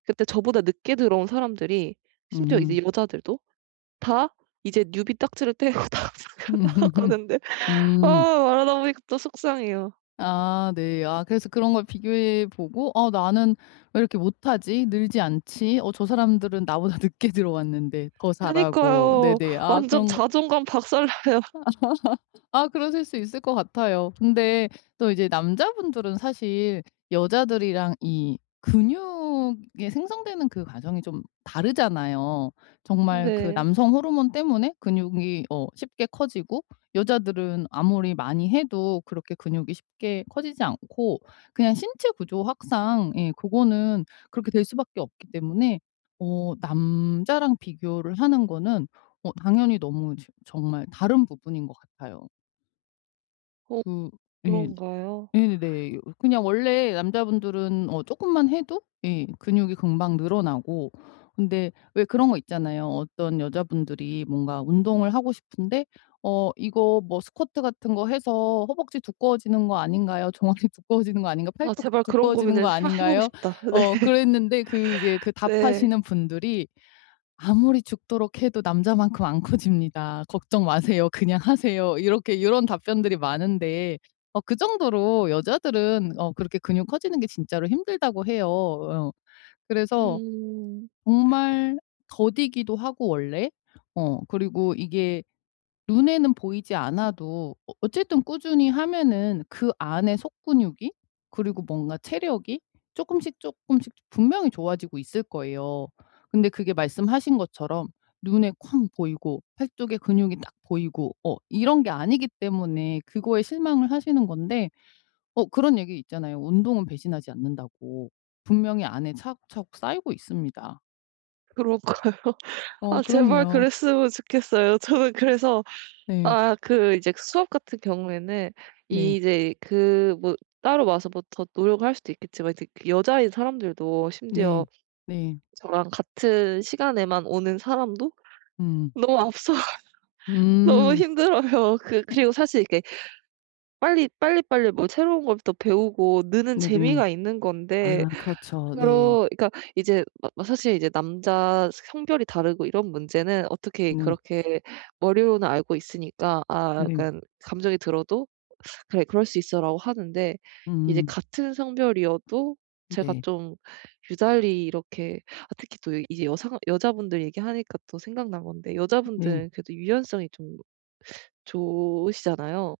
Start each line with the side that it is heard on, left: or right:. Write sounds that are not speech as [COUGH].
right: 그때 저보다 늦게 들어온 사람들이 심지어 이제
left: 음.
right: 여자들도 다 이제 뉴비 딱지를 떼고 다 다
left: [LAUGHS]
right: 나아가는데 아
left: 음.
right: 말하다 보니까 또 속상해요.
left: 아 네. 아 그래서 그런 걸 비교해 보고 '아 나는 왜 이렇게 못하지 늘지 않지? 어 저 사람들은 나보다 늦게 들어왔는데 더 잘하고'
right: 그니까요.
left: 네네 아
right: 완전
left: 그런 거
right: 자존감 박살나요.
left: [LAUGHS] 아 그러실 수 있을 것 같아요. 근데 또 이제 남자분들은 사실 여자들이랑 이 근육이 생성되는 그 과정이 좀 다르잖아요. 정말 그
right: 네.
left: 남성 호르몬 때문에 근육이 어 쉽게 커지고 여자들은 아무리 많이 해도 그렇게 근육이 쉽게 커지지 않고 그냥 신체 구조학상 예 그거는 그렇게 될 수밖에 없기 때문에 어 남자랑 비교를 하는 거는 어 당연히 너무 지 정말 다른 부분인 것 같아요.
right: 어
left: 그 예
right: 그런가요?
left: 예네 그냥 원래 남자분들은 어 쪼끔만 해도 예 근육이 금방 늘어나고 근데 왜 그런 거 있잖아요. 어떤 여자분들이 뭔가 운동을 하고 싶은데 "어 이거 뭐 스쿼트 같은 거 해서 허벅지 두꺼워지는 거 아닌가요? 종아리 두꺼워지는 거 아닌가?
right: 아
left: 팔뚝
right: 제발 그런
left: 두꺼워지는
right: 고민을
left: 거
right: 아 해 보고
left: 아닌가요?"
right: 싶다. 네.
left: 어 그랬는데 그 이제 그
right: 네.
left: 답하시는 분들이 "아무리 죽도록 해도 남자만큼 안 커집니다. 걱정 마세요. 그냥 하세요." 이렇게 요런 답변들이 많은데 어 그 정도로 여자들은 어 그렇게 근육 커지는 게 진짜로 힘들다고 해요 어. 그래서
right: 음.
left: 정말 더디기도 하고 원래 어 그리고 이게 눈에는 보이지 않아도 어 어쨌든 꾸준히 하면은 그 안에 속 근육이 그리고 뭔가 체력이 쪼끔씩 쪼끔씩 분명히 좋아지고 있을 거예요. 근데 그게 말씀하신 것처럼 눈에 쾅 보이고 팔뚝에 근육이 딱 보이고 어 이런 게 아니기 때문에 그거에 실망을 하시는 건데 어 그런 얘기 있잖아요. 운동은 배신하지 않는다고. 분명히 안에 차곡차곡 쌓이고 있습니다.
right: 그럴까요?
left: 어
right: 아 제발
left: 그럼요.
right: 그랬으면 좋겠어요. 저는 그래서
left: 네.
right: 아 그 이제 수업 같은 경우에는
left: 네.
right: 이제 그 뭐 따로 와서 뭐 더 노력을 할 수도 있겠지만 이제 그 여자인 사람들도
left: 네.
right: 심지어
left: 네.
right: 저랑 같은 시간에만 오는 사람도
left: 음.
right: 너무 앞서가서 너무
left: 음.
right: 힘들어요. 그 그리고 사실 이렇게 빨리 빨리빨리 뭐 새로운 걸 또 배우고 느는
left: 네네.
right: 재미가 있는 건데
left: 아 그렇죠. 네.
right: 그러니까 이제 마 막 사실 인제 남자 성별이 다르고 이런 문제는 어떻게
left: 네.
right: 그렇게 머리로는 알고 있으니까 아
left: 네.
right: 약간 감정이 들어도 [SUCKS TEETH] '그래 그럴 수 있어.'라고 하는데 이제
left: 음.
right: 같은 성별이어도 제가
left: 네.
right: 좀 유달리 이렇게 아 특히 또 이 이제 여성 여자분들 얘기하니까 또 생각난 건데
left: 음 네.
right: 여자분들은 그래도 유연성이 좀 좋으시잖아요.